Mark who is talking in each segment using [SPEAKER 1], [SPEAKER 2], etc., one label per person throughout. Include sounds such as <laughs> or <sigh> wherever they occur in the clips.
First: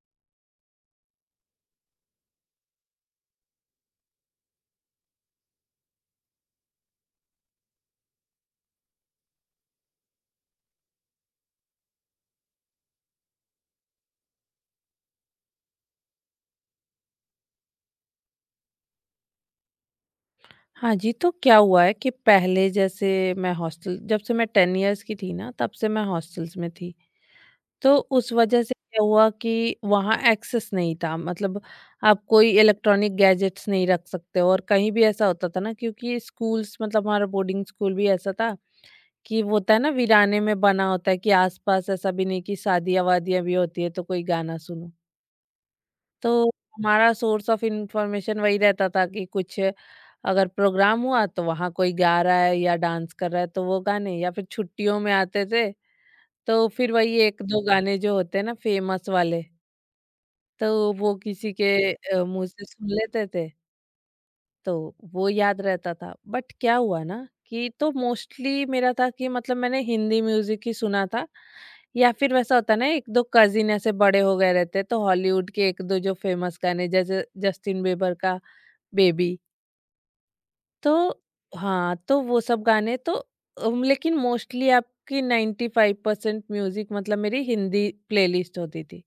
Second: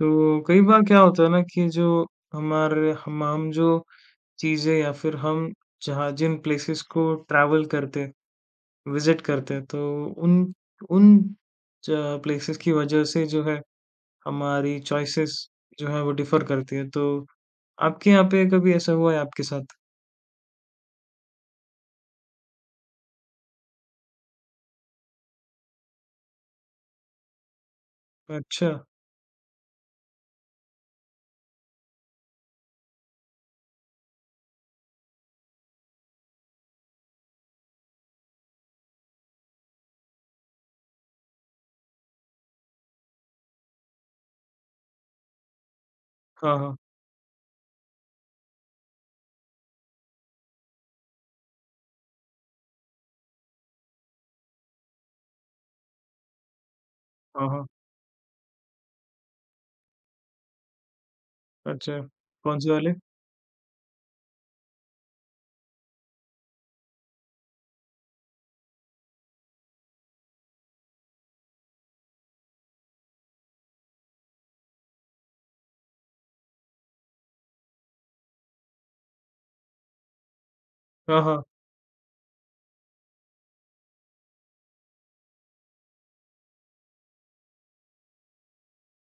[SPEAKER 1] तो कई बार क्या होता है ना कि जो हमारे हम जो चीज़ें या फिर हम जहाँ जिन प्लेसेस को ट्रैवल करते हैं, विज़िट करते हैं, तो उन उन च प्लेसेस की वजह से जो है हमारी चॉइसेस जो है वो डिफ़र करती है। तो आपके यहाँ पे कभी ऐसा हुआ है आपके साथ?
[SPEAKER 2] हाँ जी, तो क्या हुआ है कि पहले जैसे मैं हॉस्टल जब से मैं 10 इयर्स की थी ना, तब से मैं हॉस्टल्स में थी। तो उस वजह
[SPEAKER 1] अच्छा।
[SPEAKER 2] से क्या हुआ कि वहाँ एक्सेस नहीं था मतलब आप कोई इलेक्ट्रॉनिक गैजेट्स नहीं रख सकते हो और कहीं भी ऐसा होता था ना, क्योंकि स्कूल्स मतलब हमारा बोर्डिंग स्कूल भी ऐसा था कि वो होता है ना वीराने में बना होता है कि आस-पास ऐसा भी नहीं कि शादियाँ-वादियाँ भी होती है तो कोई गाना सुनो। तो
[SPEAKER 1] हाँ, हाँ।
[SPEAKER 2] हमारा सोर्स ऑफ इंफॉर्मेशन वही रहता था कि कुछ अगर प्रोग्राम हुआ तो वहाँ कोई गा रहा है या डांस कर रहा है तो वो गाने, या फिर छुट्टियों में आते थे तो फिर वही एक
[SPEAKER 1] हाँ,
[SPEAKER 2] दो
[SPEAKER 1] हाँ।
[SPEAKER 2] गाने जो होते हैं ना फेमस वाले, तो वो किसी के
[SPEAKER 1] अच्छा।
[SPEAKER 2] मुंह से
[SPEAKER 1] कौन-से
[SPEAKER 2] सुन
[SPEAKER 1] वाले?
[SPEAKER 2] लेते थे तो वो याद रहता था। बट क्या हुआ ना कि तो मोस्टली मेरा था कि मतलब मैंने हिंदी म्यूजिक ही सुना था, या फिर वैसा होता ना एक दो कजिन ऐसे बड़े हो गए रहते तो हॉलीवुड के एक दो जो फेमस गाने जैसे जस्टिन बीबर का बेबी, तो
[SPEAKER 1] हाँ, हाँ।
[SPEAKER 2] हाँ तो वो सब गाने तो लेकिन मोस्टली आपकी नाइन्टी फाइव परसेंट म्यूजिक मतलब मेरी हिंदी प्लेलिस्ट होती थी।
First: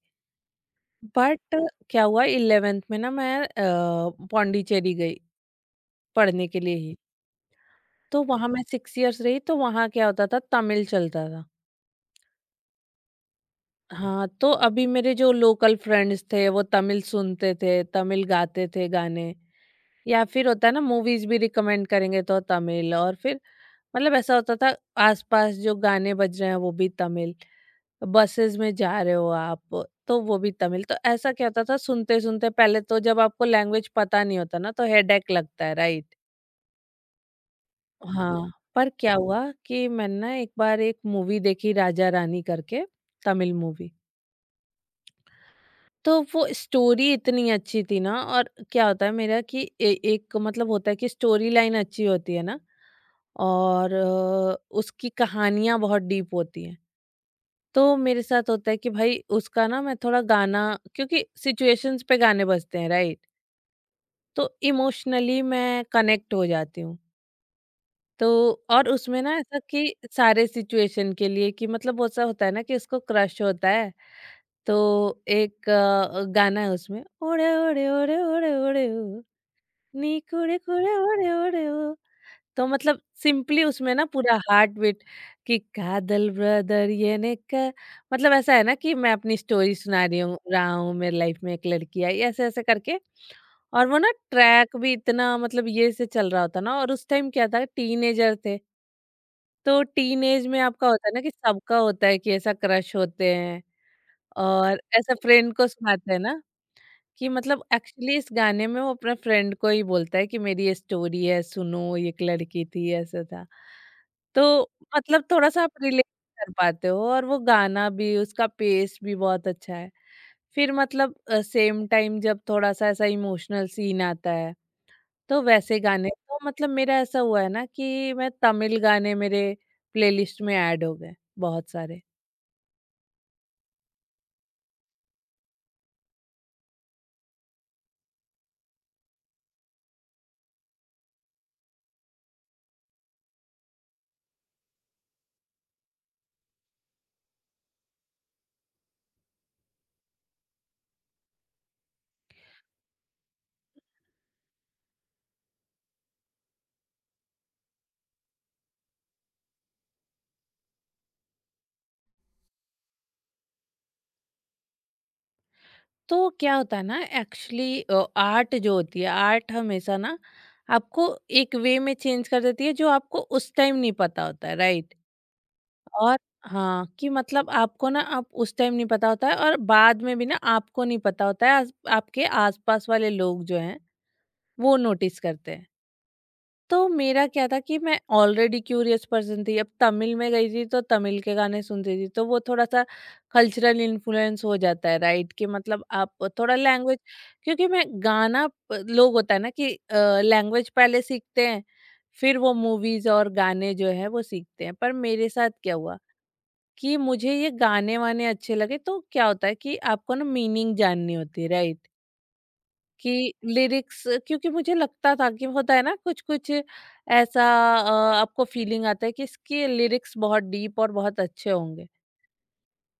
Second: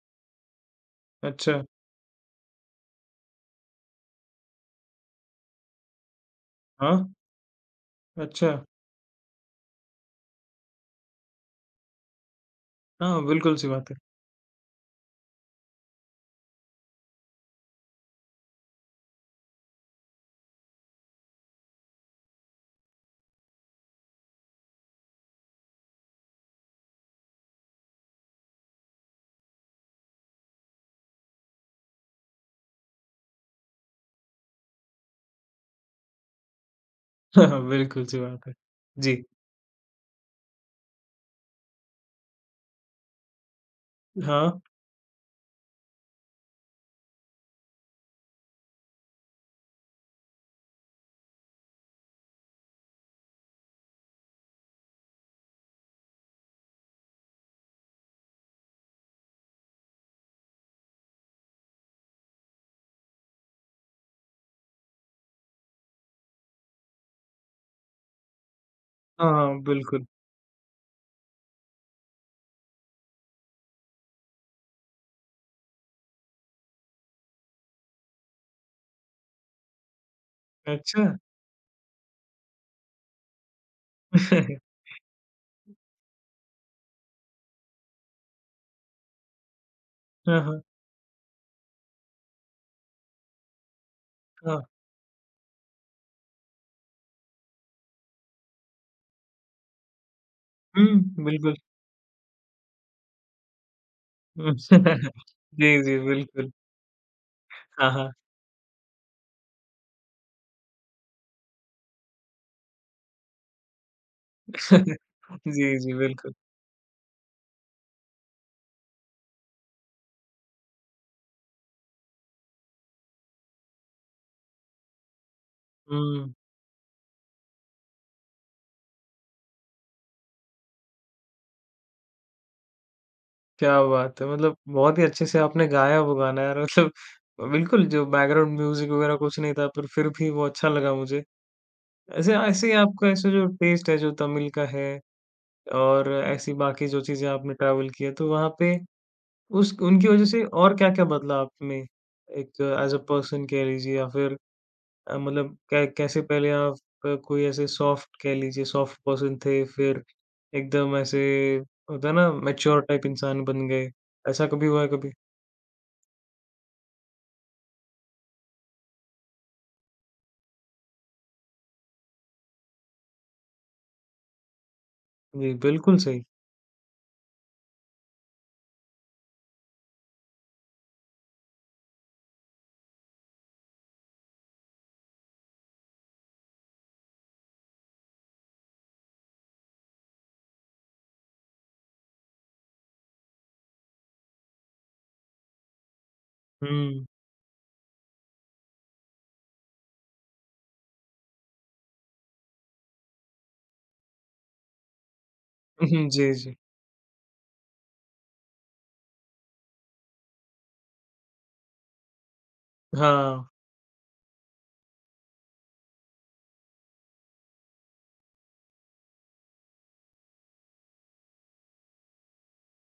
[SPEAKER 2] बट
[SPEAKER 1] अच्छा।
[SPEAKER 2] क्या हुआ इलेवेंथ में ना मैं पौंडीचेरी गई पढ़ने के लिए
[SPEAKER 1] हाँ?
[SPEAKER 2] ही। तो वहाँ
[SPEAKER 1] अच्छा।
[SPEAKER 2] मैं 6 इयर्स रही तो वहाँ क्या होता था, तमिल चलता था।
[SPEAKER 1] हाँ, बिल्कुल सी बात है।
[SPEAKER 2] हाँ, तो अभी मेरे जो लोकल फ्रेंड्स थे वो तमिल सुनते थे, तमिल गाते थे गाने, या फिर होता है ना मूवीज़ भी रिकमेंड करेंगे तो तमिल, और फिर मतलब ऐसा होता था आसपास जो गाने बज रहे हैं वो भी तमिल, बसेज़ में जा रहे हो आप तो वो भी तमिल। तो ऐसा क्या होता था सुनते-सुनते, पहले तो जब आपको लैंग्वेज पता नहीं होता ना तो हेडेक लगता है, राइट?
[SPEAKER 1] <laughs> हाँ, बिल्कुल सी बात
[SPEAKER 2] हाँ,
[SPEAKER 1] है।
[SPEAKER 2] पर क्या
[SPEAKER 1] जी।
[SPEAKER 2] हुआ कि मैंने ना एक बार एक मूवी देखी राजा रानी करके, तमिल मूवी।
[SPEAKER 1] हाँ।
[SPEAKER 2] तो वो स्टोरी इतनी अच्छी थी ना, और क्या होता है मेरा कि ए एक मतलब होता है कि स्टोरी लाइन अच्छी होती है ना और उसकी कहानियाँ बहुत डीप होती हैं। तो मेरे साथ होता है कि भाई उसका ना मैं थोड़ा गाना, क्योंकि सिचुएशंस पे गाने बजते हैं, राइट? तो इमोशनली मैं कनेक्ट हो जाती हूँ। तो और उसमें
[SPEAKER 1] हाँ,
[SPEAKER 2] ना ऐसा
[SPEAKER 1] हाँ।
[SPEAKER 2] कि
[SPEAKER 1] बिल्कुल।
[SPEAKER 2] सारे सिचुएशन के लिए कि मतलब वो ऐसा होता है ना कि उसको क्रश होता है, तो एक गाना है उसमें, ओड़े ओड़े ओड़े ओड़े ओड़े ओ, नी कुड़े कुड़े
[SPEAKER 1] अच्छा!
[SPEAKER 2] ओड़े ओड़े ओ। तो मतलब सिंपली उसमें ना पूरा हार्ट
[SPEAKER 1] <laughs>
[SPEAKER 2] बीट कि कादल ब्रदर ये ने का, मतलब ऐसा है ना कि मैं अपनी स्टोरी सुना रही हूँ
[SPEAKER 1] हाँ, हाँ,
[SPEAKER 2] रहा हूँ मेरी लाइफ में एक लड़की आई ऐसे ऐसे करके। और वो ना
[SPEAKER 1] हाँ।
[SPEAKER 2] ट्रैक भी इतना मतलब ये से चल रहा होता ना, और उस टाइम क्या था टीनेजर थे, तो टीनेज में
[SPEAKER 1] हुँ,
[SPEAKER 2] आपका होता है ना कि
[SPEAKER 1] बिल्कुल।
[SPEAKER 2] सबका होता है कि ऐसा क्रश होते हैं,
[SPEAKER 1] हम्म,
[SPEAKER 2] और ऐसा
[SPEAKER 1] <laughs>
[SPEAKER 2] फ्रेंड को
[SPEAKER 1] जी, जी,
[SPEAKER 2] सुनाते हैं ना
[SPEAKER 1] बिल्कुल।
[SPEAKER 2] कि मतलब
[SPEAKER 1] हाँ, हाँ।
[SPEAKER 2] एक्चुअली इस गाने में वो अपने फ्रेंड को ही बोलता है कि मेरी ये स्टोरी है सुनो, ये एक लड़की थी ऐसा था। तो
[SPEAKER 1] <laughs>
[SPEAKER 2] मतलब थोड़ा सा
[SPEAKER 1] जी,
[SPEAKER 2] आप
[SPEAKER 1] जी,
[SPEAKER 2] रिलेट
[SPEAKER 1] बिल्कुल।
[SPEAKER 2] कर पाते हो, और वो गाना भी उसका पेस भी बहुत अच्छा है। फिर मतलब सेम टाइम जब थोड़ा सा ऐसा इमोशनल सीन आता है तो वैसे गाने,
[SPEAKER 1] हुँ,
[SPEAKER 2] तो मतलब मेरा ऐसा हुआ है ना कि मैं तमिल गाने मेरे प्लेलिस्ट में ऐड हो गए बहुत सारे।
[SPEAKER 1] क्या बात है! मतलब बहुत ही अच्छे से आपने गाया वो गाना यार, मतलब बिल्कुल जो बैकग्राउंड म्यूज़िक वगैरह कुछ नहीं था पर फिर भी वो अच्छा लगा मुझे। ऐसे ऐसे ही आपका ऐसे जो टेस्ट है जो तमिल का है और ऐसी बाकी जो चीज़ें आपने ट्रैवल की है तो वहाँ पे उस उनकी वज़ह से और क्या-क्या बदला आप में? एक एज़ अ पर्सन कह लीजिए या फिर मतलब कै कैसे पहले आप कोई ऐसे सॉफ्ट कह लीजिए, सॉफ्ट पर्सन थे, फिर एकदम ऐसे होता है ना, मैच्योर टाइप इंसान बन गए, ऐसा कभी हुआ है कभी?
[SPEAKER 2] तो क्या होता है ना, एक्चुअली आर्ट जो होती है, आर्ट हमेशा ना आपको एक वे में चेंज कर देती है जो आपको उस टाइम नहीं पता होता है, राइट?
[SPEAKER 1] जी, बिल्कुल
[SPEAKER 2] और
[SPEAKER 1] सही।
[SPEAKER 2] हाँ कि मतलब आपको ना, आप उस टाइम नहीं पता होता है, और बाद में भी ना आपको नहीं पता होता है, आपके आसपास वाले लोग जो हैं वो नोटिस करते हैं। तो मेरा क्या था कि मैं ऑलरेडी क्यूरियस पर्सन थी। अब तमिल में गई थी तो तमिल के गाने सुनती थी, तो वो थोड़ा-सा कल्चरल इन्फ्लुएंस हो जाता है, राइट? कि मतलब आप थोड़ा
[SPEAKER 1] हुँ।
[SPEAKER 2] लैंग्वेज,
[SPEAKER 1] उहुँ,
[SPEAKER 2] क्योंकि मैं गाना प लोग होता है ना कि लैंग्वेज पहले सीखते हैं, फिर वो मूवीज़ और गाने जो हैं वो सीखते हैं। पर मेरे साथ क्या हुआ
[SPEAKER 1] <laughs> जी, जी।
[SPEAKER 2] कि मुझे ये गाने-वाने अच्छे लगे, तो क्या होता है कि आपको ना मीनिंग जाननी होती है, राइट? कि
[SPEAKER 1] हाँ,
[SPEAKER 2] लिरिक्स, क्योंकि मुझे लगता था कि होता है ना कुछ-कुछ ऐसा, अ, आपको फीलिंग आता है कि इसके लिरिक्स बहुत डीप और बहुत अच्छे होंगे।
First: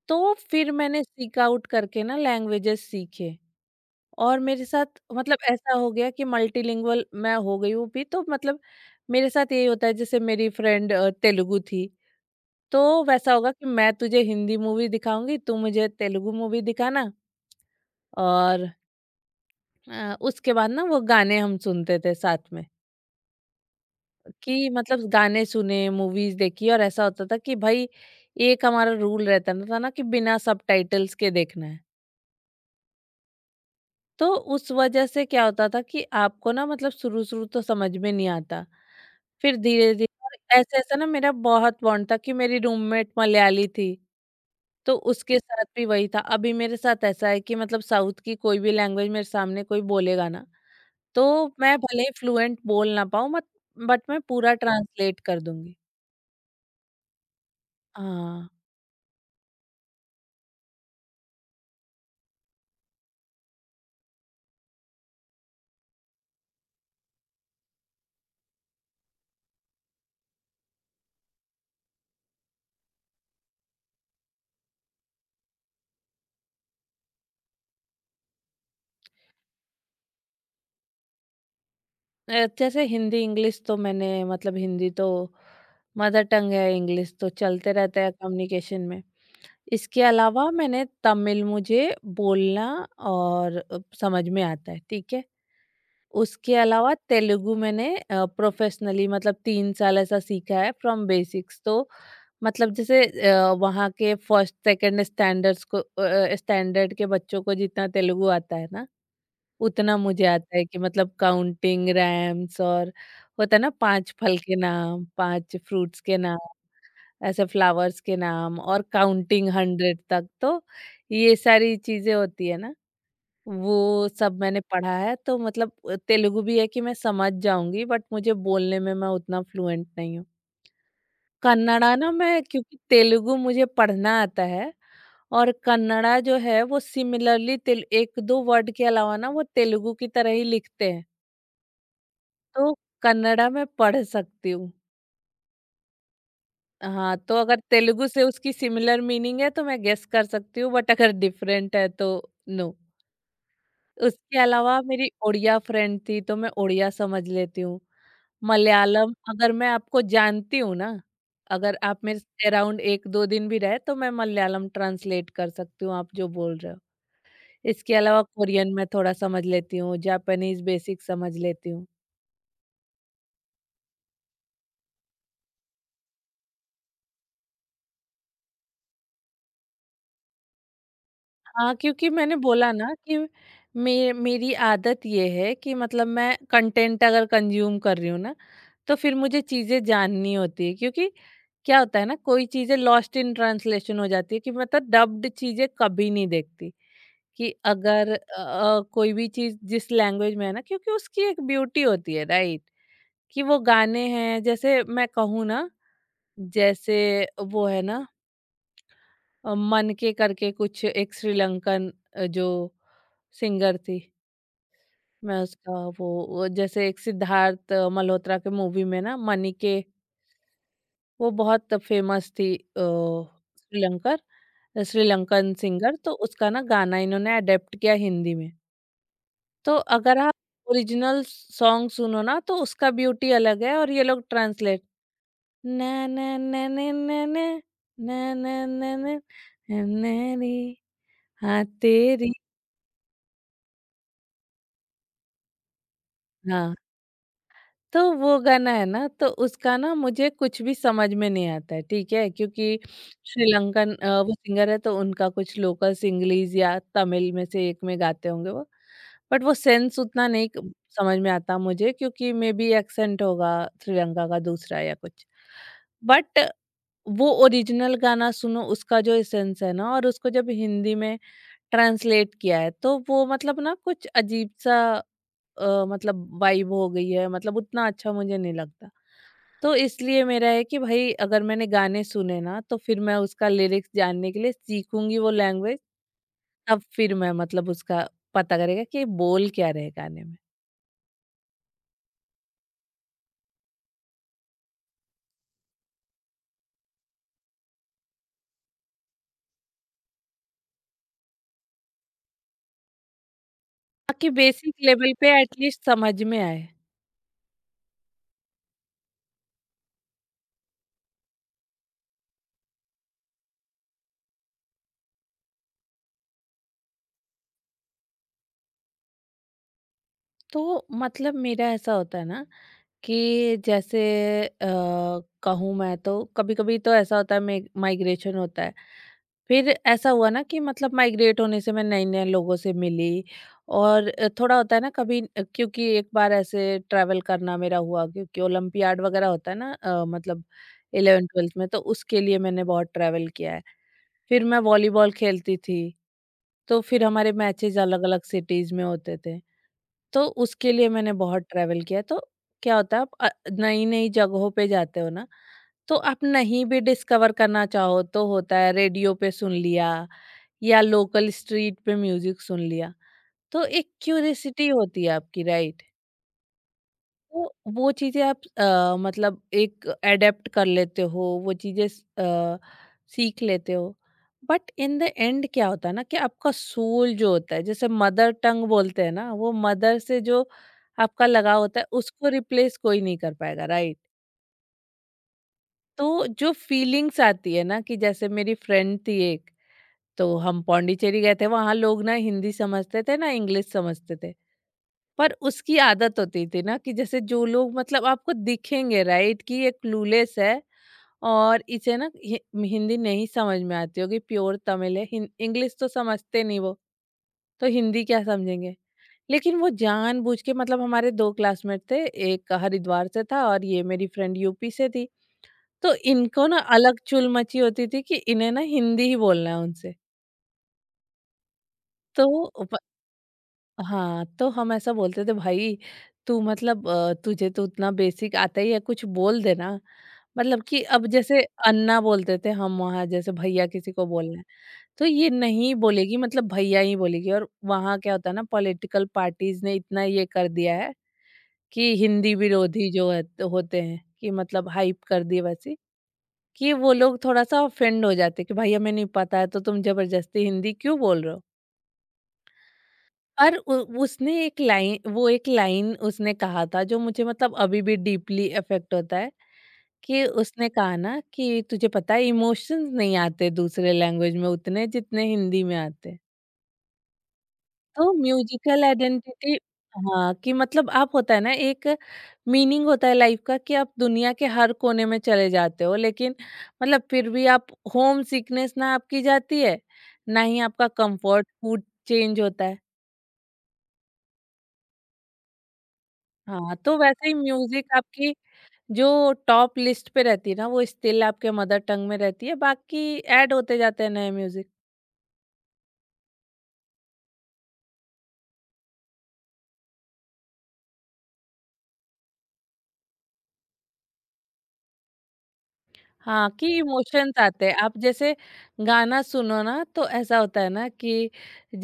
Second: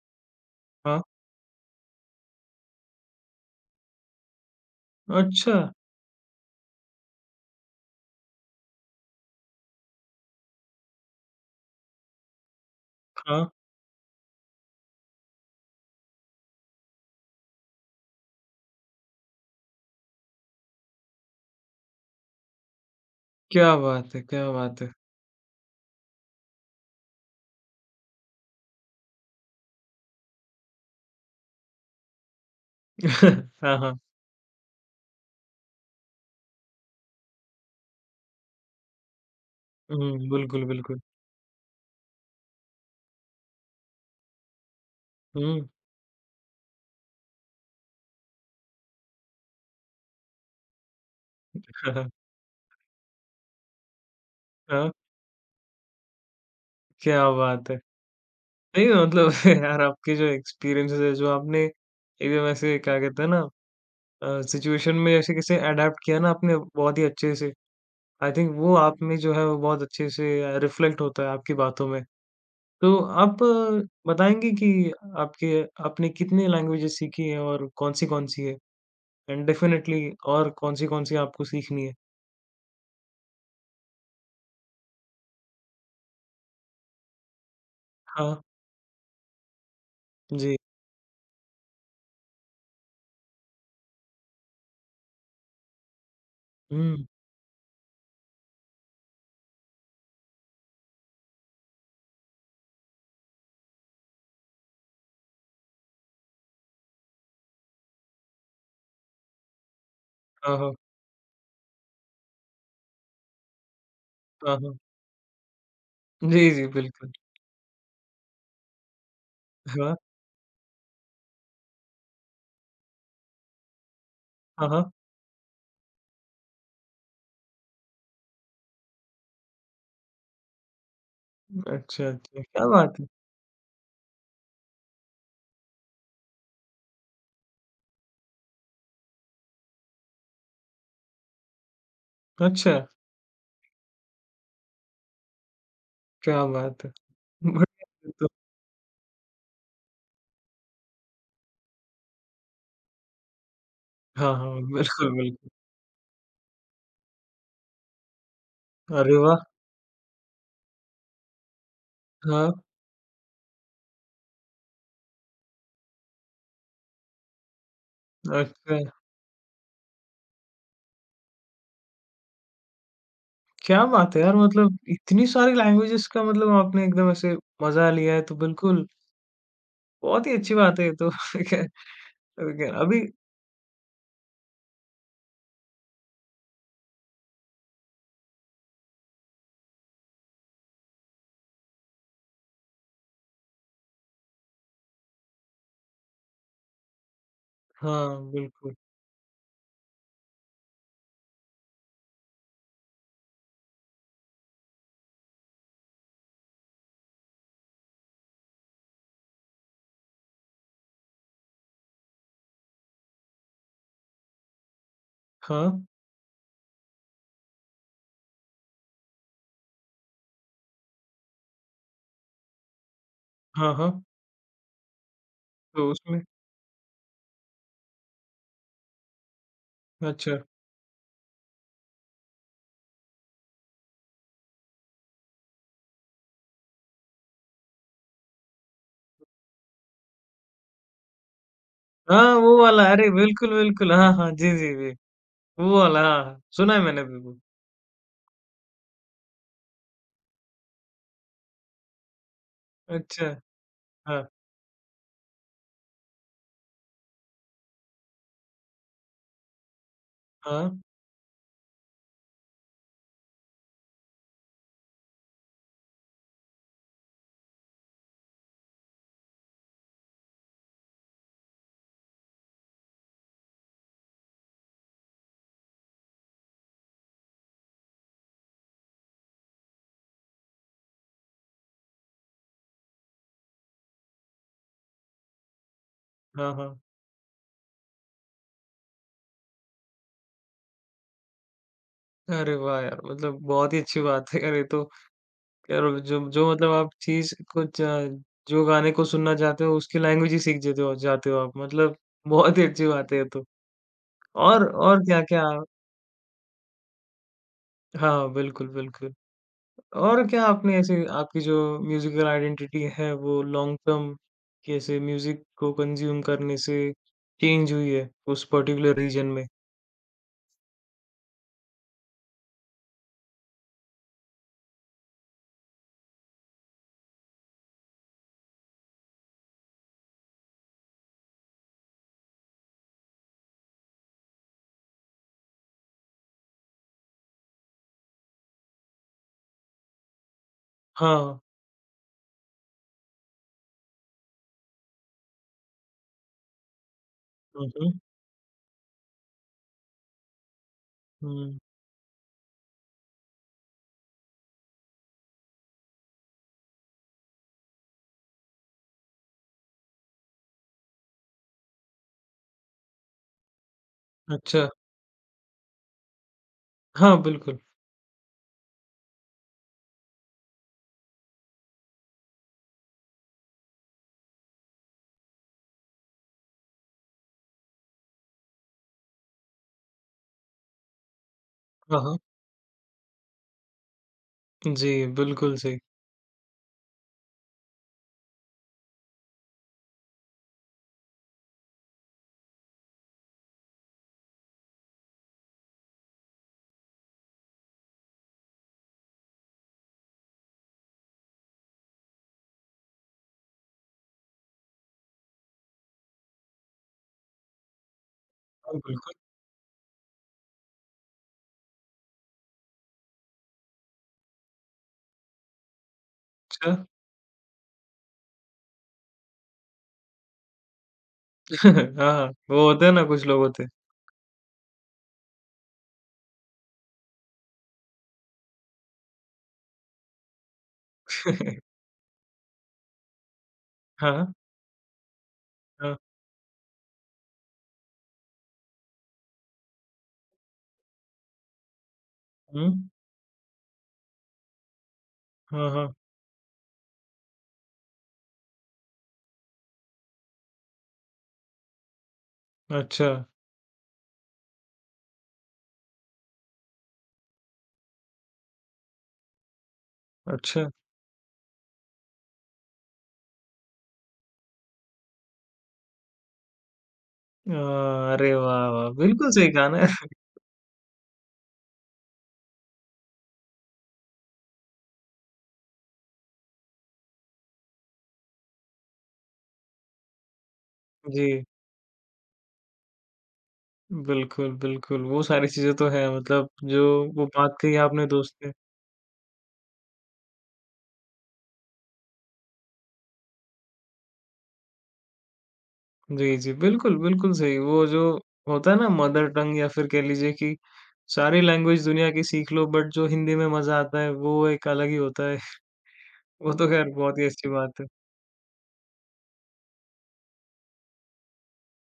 [SPEAKER 2] तो फिर
[SPEAKER 1] हाँ।
[SPEAKER 2] मैंने सीक आउट करके ना लैंग्वेजेस सीखे, और मेरे साथ मतलब
[SPEAKER 1] अच्छा!
[SPEAKER 2] ऐसा हो गया कि मल्टीलिंगुअल मैं हो गई हूँ भी, तो मतलब मेरे साथ यही होता है जैसे मेरी फ्रेंड तेलुगु थी, तो वैसा
[SPEAKER 1] हाँ,
[SPEAKER 2] होगा कि मैं तुझे हिंदी मूवी दिखाऊँगी, तू मुझे तेलुगु मूवी दिखाना, और उसके बाद ना वो गाने हम सुनते थे साथ में।
[SPEAKER 1] क्या बात है, क्या
[SPEAKER 2] कि
[SPEAKER 1] बात है!
[SPEAKER 2] मतलब गाने सुने, मूवीज़ देखी, और ऐसा होता था कि भाई एक हमारा रूल रहता ना था ना कि बिना सबटाइटल्स के देखना है।
[SPEAKER 1] <laughs> हाँ, हाँ।
[SPEAKER 2] तो उस वजह से क्या होता था कि आपको ना मतलब शुरू-शुरू तो समझ में नहीं आता। फिर धीरे-धीरे,
[SPEAKER 1] हुँ,
[SPEAKER 2] और
[SPEAKER 1] बिल्कुल,
[SPEAKER 2] ऐसे-ऐसे
[SPEAKER 1] बिल्कुल।
[SPEAKER 2] ना मेरा बहुत बॉन्ड था कि मेरी रूममेट मलयाली थी, तो उसके साथ
[SPEAKER 1] हुँ,
[SPEAKER 2] भी वही था। अभी मेरे साथ ऐसा है कि मतलब साउथ की कोई भी लैंग्वेज मेरे सामने कोई बोलेगा ना, तो
[SPEAKER 1] <laughs>
[SPEAKER 2] मैं भले
[SPEAKER 1] हाँ,
[SPEAKER 2] ही फ्लुएंट बोल ना पाऊँ मत बट मैं पूरा
[SPEAKER 1] हाँ,
[SPEAKER 2] ट्रांसलेट कर दूँगी।
[SPEAKER 1] क्या बात है!
[SPEAKER 2] हाँ,
[SPEAKER 1] नहीं, मतलब <laughs> यार आपके जो एक्सपीरियंसेस है, जो आपने एकदम ऐसे क्या कहते हैं ना, सिचुएशन में ऐसे कैसे अडैप्ट किया ना आपने, बहुत ही अच्छे से। आई थिंक वो आप में जो है वो बहुत अच्छे से रिफ्लेक्ट होता है आपकी बातों में। तो आप बताएँगे कि आपके आपने कितनी लैंग्वेजेस सीखी हैं और कौन-सी-कौन सी कौन सी है? एंड डेफिनिटली और कौन-सी-कौन सी कौन सी आपको सीखनी है?
[SPEAKER 2] जैसे हिंदी इंग्लिश तो मैंने मतलब हिंदी तो मदर टंग है, इंग्लिश तो चलते रहता है
[SPEAKER 1] हाँ,
[SPEAKER 2] कम्युनिकेशन में। इसके अलावा
[SPEAKER 1] जी।
[SPEAKER 2] मैंने तमिल, मुझे बोलना और समझ में आता है, ठीक है? उसके अलावा
[SPEAKER 1] हुँ,
[SPEAKER 2] तेलुगु मैंने प्रोफेशनली मतलब 3 साल ऐसा सीखा है फ्रॉम बेसिक्स, तो मतलब जैसे वहाँ के फर्स्ट सेकंड स्टैंडर्ड्स को स्टैंडर्ड के बच्चों को जितना तेलुगु आता है ना उतना मुझे
[SPEAKER 1] हाँ,
[SPEAKER 2] आता है
[SPEAKER 1] हाँ।
[SPEAKER 2] कि मतलब काउंटिंग रैम्स, और होता है ना 5 फल
[SPEAKER 1] हाँ,
[SPEAKER 2] के
[SPEAKER 1] हाँ।
[SPEAKER 2] नाम, 5 फ्रूट्स के नाम,
[SPEAKER 1] जी, जी, बिल्कुल।
[SPEAKER 2] ऐसे फ्लावर्स के नाम, और काउंटिंग
[SPEAKER 1] हाँ,
[SPEAKER 2] 100 तक, तो ये सारी चीजें होती है ना वो सब मैंने
[SPEAKER 1] हाँ, हाँ।
[SPEAKER 2] पढ़ा है। तो मतलब तेलुगु भी है कि मैं समझ जाऊंगी बट मुझे बोलने में मैं उतना फ्लुएंट नहीं हूँ। कन्नड़ा
[SPEAKER 1] अच्छा,
[SPEAKER 2] ना
[SPEAKER 1] अच्छा।
[SPEAKER 2] मैं,
[SPEAKER 1] क्या
[SPEAKER 2] क्योंकि
[SPEAKER 1] बात है!
[SPEAKER 2] तेलुगु मुझे पढ़ना आता है, और कन्नड़ा जो है वो सिमिलरली तेल एक दो वर्ड के अलावा ना वो तेलुगु की तरह ही लिखते हैं,
[SPEAKER 1] अच्छा,
[SPEAKER 2] तो कन्नड़ा मैं पढ़ सकती हूँ।
[SPEAKER 1] क्या बात है!
[SPEAKER 2] हाँ, तो अगर
[SPEAKER 1] बढ़िया
[SPEAKER 2] तेलुगु
[SPEAKER 1] फिर
[SPEAKER 2] से
[SPEAKER 1] तो।
[SPEAKER 2] उसकी सिमिलर मीनिंग है तो मैं गेस कर सकती हूँ, बट अगर डिफरेंट है तो नो।
[SPEAKER 1] हाँ,
[SPEAKER 2] उसके
[SPEAKER 1] हाँ,
[SPEAKER 2] अलावा मेरी
[SPEAKER 1] बिल्कुल, बिल्कुल।
[SPEAKER 2] ओड़िया फ्रेंड थी, तो मैं ओड़िया समझ लेती हूँ। मलयालम,
[SPEAKER 1] अरे वाह!
[SPEAKER 2] अगर मैं आपको जानती हूँ ना, अगर आप मेरे से
[SPEAKER 1] हाँ,
[SPEAKER 2] अराउंड 1-2 दिन भी रहे तो मैं मलयालम ट्रांसलेट कर सकती हूँ आप जो बोल रहे हो। इसके अलावा कोरियन
[SPEAKER 1] अच्छा।
[SPEAKER 2] मैं थोड़ा समझ लेती हूँ, जापानीज़ बेसिक समझ लेती हूँ।
[SPEAKER 1] क्या बात है यार! मतलब इतनी सारी लैंग्वेजेज़ का, मतलब आपने एकदम ऐसे मज़ा लिया है, तो बिल्कुल बहुत ही अच्छी बात है ये तो। <laughs>
[SPEAKER 2] हाँ,
[SPEAKER 1] ख़ैर,
[SPEAKER 2] क्योंकि मैंने बोला
[SPEAKER 1] ख़ैर
[SPEAKER 2] ना
[SPEAKER 1] अभी
[SPEAKER 2] कि मे मेरी आदत ये है कि मतलब मैं कंटेंट अगर कंज़्यूम कर रही हूँ ना, तो फिर मुझे चीज़ें जाननी होती है, क्योंकि क्या होता है ना कोई चीजें लॉस्ट इन ट्रांसलेशन हो जाती है कि मतलब डब्ड चीजें कभी नहीं देखती, कि अगर
[SPEAKER 1] हाँ, बिल्कुल।
[SPEAKER 2] कोई भी चीज जिस लैंग्वेज में है ना, क्योंकि उसकी एक ब्यूटी होती है, राइट? कि वो गाने हैं, जैसे मैं कहूँ ना, जैसे वो है ना, मन के करके कुछ एक श्रीलंकन जो सिंगर थी, मैं
[SPEAKER 1] हाँ।
[SPEAKER 2] उसका, वो जैसे एक सिद्धार्थ मल्होत्रा के मूवी में ना मनी के, वो बहुत फेमस थी,
[SPEAKER 1] हाँ, हाँ।
[SPEAKER 2] श्रीलंकर श्रीलंकन
[SPEAKER 1] तो
[SPEAKER 2] सिंगर, तो
[SPEAKER 1] उसमें
[SPEAKER 2] उसका ना गाना इन्होंने अडेप्ट किया हिंदी में। तो अगर आप
[SPEAKER 1] अच्छा।
[SPEAKER 2] ओरिजिनल सॉन्ग सुनो ना तो उसका ब्यूटी अलग है, और ये लोग ट्रांसलेट, ना ना ना ना ना ना, ना ना ना ना, ना ना, रे, हाँ तेरी।
[SPEAKER 1] हाँ, वो वाला, अरे! बिल्कुल, बिल्कुल। हाँ, हाँ। जी, जी, जी। वो वाला, हाँ, हाँ। सुना
[SPEAKER 2] हाँ,
[SPEAKER 1] है मैंने भी वो।
[SPEAKER 2] तो वो गाना है ना तो उसका ना मुझे कुछ भी समझ में नहीं आता है, ठीक है? क्योंकि
[SPEAKER 1] अच्छा।
[SPEAKER 2] श्रीलंकन
[SPEAKER 1] हाँ,
[SPEAKER 2] वो सिंगर है, तो उनका कुछ लोकल सिंगलीज़ या तमिल में से एक में गाते होंगे वो। बट वो सेंस उतना नहीं क
[SPEAKER 1] हाँ।
[SPEAKER 2] समझ में आता मुझे, क्योंकि मेबी एक्सेंट होगा श्रीलंका का दूसरा या कुछ। बट वो ओरिजिनल गाना सुनो उसका, जो एसेंस है ना, और उसको जब हिंदी में ट्रांसलेट किया है तो वो मतलब ना कुछ अजीब-सा मतलब वाइब हो गई है, मतलब उतना अच्छा मुझे नहीं लगता। तो इसलिए मेरा है कि भाई अगर मैंने गाने सुने ना, तो फिर मैं उसका लिरिक्स जानने के लिए सीखूंगी वो लैंग्वेज।
[SPEAKER 1] हाँ, हाँ।
[SPEAKER 2] तब फिर मैं मतलब उसका पता करेगा कि बोल क्या रहे गाने में,
[SPEAKER 1] अरे वाह यार! मतलब बहुत ही अच्छी बात है यार ये तो। और जो जो मतलब आप चीज़ को ज जो गाने को सुनना चाहते हो उसकी लैंग्वेज ही सीख जाते हो आप, मतलब बहुत ही अच्छी बात है ये तो।
[SPEAKER 2] ताकि बेसिक
[SPEAKER 1] और
[SPEAKER 2] लेवल पे
[SPEAKER 1] क्या-क्या
[SPEAKER 2] एटलीस्ट समझ में आए।
[SPEAKER 1] हाँ, बिल्कुल, बिल्कुल। और क्या आपने ऐसे आपकी जो म्यूज़िकल आइडेंटिटी है वो लॉन्ग टर्म कैसे म्यूज़िक को कंज़्यूम करने से चेंज हुई है उस पर्टिकुलर रीजन में?
[SPEAKER 2] तो मतलब मेरा ऐसा होता है ना, कि जैसे अ, कहूँ मैं, तो कभी कभी तो ऐसा होता है, माइग्रेशन होता है। फिर ऐसा हुआ ना कि मतलब माइग्रेट होने से मैं नए-नए लोगों से मिली। और थोड़ा होता है ना कभी, क्योंकि एक बार ऐसे ट्रैवल करना मेरा हुआ, क्योंकि ओलंपियाड वगैरह होता है ना, मतलब
[SPEAKER 1] हाँ।
[SPEAKER 2] 11th-12th में, तो उसके लिए मैंने बहुत ट्रैवल किया है। फिर मैं वॉलीबॉल खेलती थी, तो फिर हमारे
[SPEAKER 1] हुँ,
[SPEAKER 2] मैचेज़
[SPEAKER 1] हुँ।
[SPEAKER 2] अलग-अलग सिटीज़ में होते थे, तो उसके लिए मैंने बहुत
[SPEAKER 1] हुँ,
[SPEAKER 2] ट्रैवल किया है। तो क्या होता है, आप नई-नई जगहों पे जाते हो ना, तो आप नहीं भी डिस्कवर करना चाहो तो होता है, रेडियो पे सुन लिया या लोकल स्ट्रीट पे म्यूजिक सुन लिया, तो एक क्यूरियसिटी
[SPEAKER 1] अच्छा।
[SPEAKER 2] होती है आपकी, राइट।
[SPEAKER 1] हाँ,
[SPEAKER 2] तो
[SPEAKER 1] बिल्कुल।
[SPEAKER 2] वो चीजें आप मतलब एक अडेप्ट कर लेते हो, वो चीजें सीख लेते हो। बट इन द एंड क्या होता है ना, कि आपका सोल जो होता है, जैसे मदर टंग बोलते हैं ना, वो मदर से जो आपका लगाव होता है,
[SPEAKER 1] हाँ, हाँ।
[SPEAKER 2] उसको रिप्लेस कोई नहीं कर पाएगा, राइट।
[SPEAKER 1] जी, बिल्कुल सही।
[SPEAKER 2] तो जो फीलिंग्स आती है ना, कि जैसे मेरी फ्रेंड थी एक, तो हम पौंडीचेरी गए थे, वहाँ लोग ना हिंदी समझते थे, ना इंग्लिश समझते थे। पर उसकी आदत होती थी ना कि जैसे जो लोग मतलब आपको दिखेंगे, राइट, कि ये क्लूलेस है और इसे ना हि हिंदी नहीं समझ में आती होगी, प्योर तमिल है, हिन इंग्लिश तो समझते नहीं वो, तो हिंदी क्या
[SPEAKER 1] हाँ,
[SPEAKER 2] समझेंगे।
[SPEAKER 1] बिल्कुल।
[SPEAKER 2] लेकिन वो जानबूझ के, मतलब हमारे 2 क्लासमेट थे, एक हरिद्वार से था और ये मेरी फ्रेंड यूपी से थी। तो इनको ना
[SPEAKER 1] अच्छा।
[SPEAKER 2] अलग चुल मची होती थी कि इन्हें ना हिंदी ही बोलना है उनसे।
[SPEAKER 1] <laughs> हाँ, हाँ।
[SPEAKER 2] तो
[SPEAKER 1] वो
[SPEAKER 2] व
[SPEAKER 1] होते हैं ना, कुछ लोग होते हैं।
[SPEAKER 2] हाँ, तो हम ऐसा बोलते थे, भाई तू मतलब तुझे तो उतना बेसिक आता ही है, कुछ बोल देना। मतलब कि अब जैसे
[SPEAKER 1] <laughs>
[SPEAKER 2] अन्ना बोलते थे हम वहाँ, जैसे भैया किसी को
[SPEAKER 1] हाँ,
[SPEAKER 2] बोलना है, तो ये नहीं
[SPEAKER 1] हाँ।
[SPEAKER 2] बोलेगी, मतलब भैया ही बोलेगी। और वहाँ क्या होता है ना, पॉलिटिकल पार्टीज़ ने इतना ये कर दिया है कि हिंदी
[SPEAKER 1] हुँ।
[SPEAKER 2] विरोधी जो है, तो होते हैं कि मतलब हाइप कर दी
[SPEAKER 1] हाँ,
[SPEAKER 2] वैसी,
[SPEAKER 1] हाँ।
[SPEAKER 2] कि वो लोग थोड़ा-सा ऑफेंड हो जाते हैं कि भाई, हमें नहीं पता है, तो तुम ज़बरदस्ती हिंदी क्यों बोल रहे हो?
[SPEAKER 1] अच्छा,
[SPEAKER 2] पर उ उसने एक लाइन वो एक लाइन उसने कहा था, जो मुझे मतलब अभी भी डीपली अफेक्ट होता है, कि
[SPEAKER 1] अच्छा।
[SPEAKER 2] उसने कहा ना कि तुझे पता है, इमोशंस नहीं आते दूसरे लैंग्वेज में उतने, जितने हिंदी में आते हैं।
[SPEAKER 1] अ,
[SPEAKER 2] तो
[SPEAKER 1] अरे वाह,
[SPEAKER 2] म्यूजिकल
[SPEAKER 1] वाह! बिल्कुल सही
[SPEAKER 2] आइडेंटिटी,
[SPEAKER 1] कहा ना। <laughs>
[SPEAKER 2] हाँ, कि मतलब आप होता है ना, एक मीनिंग होता है लाइफ का कि आप दुनिया के हर कोने में चले जाते हो, लेकिन मतलब फिर भी आप होम सिकनेस ना आपकी जाती है, ना ही आपका
[SPEAKER 1] जी,
[SPEAKER 2] कंफर्ट फूड चेंज होता है।
[SPEAKER 1] बिल्कुल, बिल्कुल। वो सारी चीज़ें तो हैं, मतलब
[SPEAKER 2] हाँ,
[SPEAKER 1] जो
[SPEAKER 2] तो
[SPEAKER 1] वो
[SPEAKER 2] वैसे ही
[SPEAKER 1] बात कही
[SPEAKER 2] म्यूजिक
[SPEAKER 1] आपने
[SPEAKER 2] आपकी
[SPEAKER 1] दोस्त ने।
[SPEAKER 2] जो टॉप लिस्ट पे रहती है ना, वो स्टिल आपके मदर टंग में रहती है, बाकी ऐड होते जाते हैं नए म्यूजिक।
[SPEAKER 1] जी, जी। बिल्कुल, बिल्कुल सही। वो जो होता है ना मदर टंग, या फिर कह लीजिए कि सारी लैंग्वेज दुनिया की सीख लो बट जो हिंदी में मज़ा आता है वो एक अलग ही होता है। <laughs>
[SPEAKER 2] हाँ,
[SPEAKER 1] वो
[SPEAKER 2] कि
[SPEAKER 1] तो खैर बहुत ही
[SPEAKER 2] इमोशंस
[SPEAKER 1] अच्छी
[SPEAKER 2] आते हैं,
[SPEAKER 1] बात है।
[SPEAKER 2] आप जैसे गाना सुनो ना, तो ऐसा होता है ना कि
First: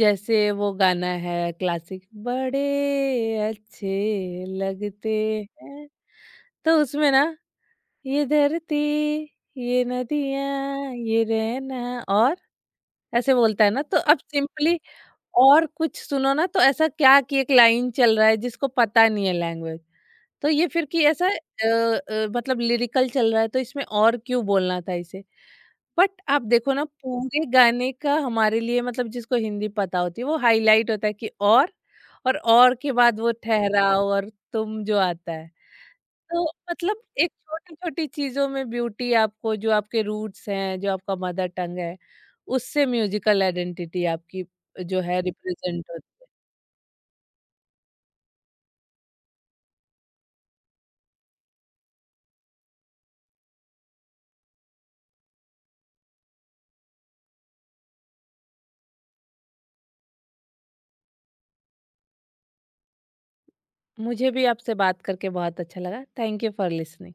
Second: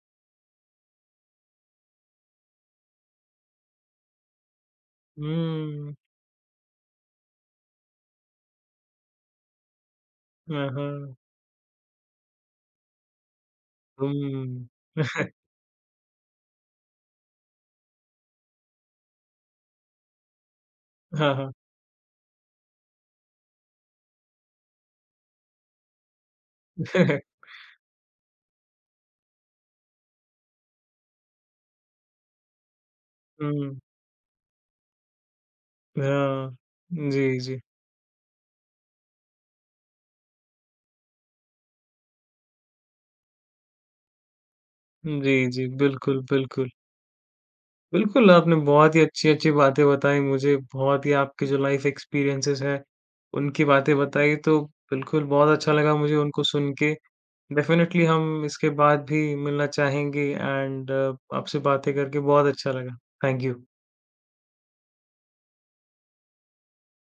[SPEAKER 2] जैसे वो गाना है क्लासिक, बड़े अच्छे लगते हैं,
[SPEAKER 1] हुँ।
[SPEAKER 2] तो उसमें ना, ये धरती ये
[SPEAKER 1] हाँ,
[SPEAKER 2] नदियाँ
[SPEAKER 1] हाँ।
[SPEAKER 2] ये रहना, और ऐसे बोलता है ना, तो अब
[SPEAKER 1] हुँ।
[SPEAKER 2] सिंपली।
[SPEAKER 1] <laughs>
[SPEAKER 2] और कुछ सुनो ना, तो ऐसा क्या कि एक लाइन चल रहा है, जिसको पता नहीं है लैंग्वेज, तो ये फिर कि ऐसा
[SPEAKER 1] हाँ, हाँ।
[SPEAKER 2] मतलब लिरिकल चल रहा है, तो इसमें और क्यों बोलना था इसे? बट आप देखो ना,
[SPEAKER 1] <laughs>
[SPEAKER 2] पूरे गाने का हमारे लिए मतलब जिसको हिंदी पता होती है, वो हाइलाइट होता है, कि और के बाद वो
[SPEAKER 1] हुँ।
[SPEAKER 2] ठहराओ और तुम जो आता है। तो
[SPEAKER 1] हाँ।
[SPEAKER 2] मतलब एक
[SPEAKER 1] जी, जी।
[SPEAKER 2] छोटी-छोटी चीज़ों में ब्यूटी आपको, जो आपके रूट्स हैं, जो आपका मदर टंग है, उससे म्यूज़िकल आइडेंटिटी आपकी जो है
[SPEAKER 1] जी, जी।
[SPEAKER 2] रिप्रेज़ेंट
[SPEAKER 1] बिल्कुल,
[SPEAKER 2] होती
[SPEAKER 1] बिल्कुल। बिल्कुल, आपने बहुत ही अच्छी-अच्छी बातें बताई मुझे, बहुत ही आपके जो लाइफ़ एक्सपीरियंसेस हैं, उनकी बातें बताई, तो बिल्कुल बहुत अच्छा लगा मुझे उनको सुन के। डेफ़िनेटली हम इसके बाद भी मिलना चाहेंगे एंड आपसे बातें करके बहुत अच्छा लगा। Thank you.
[SPEAKER 2] है। मुझे भी आपसे बात करके बहुत अच्छा लगा। Thank you for listening.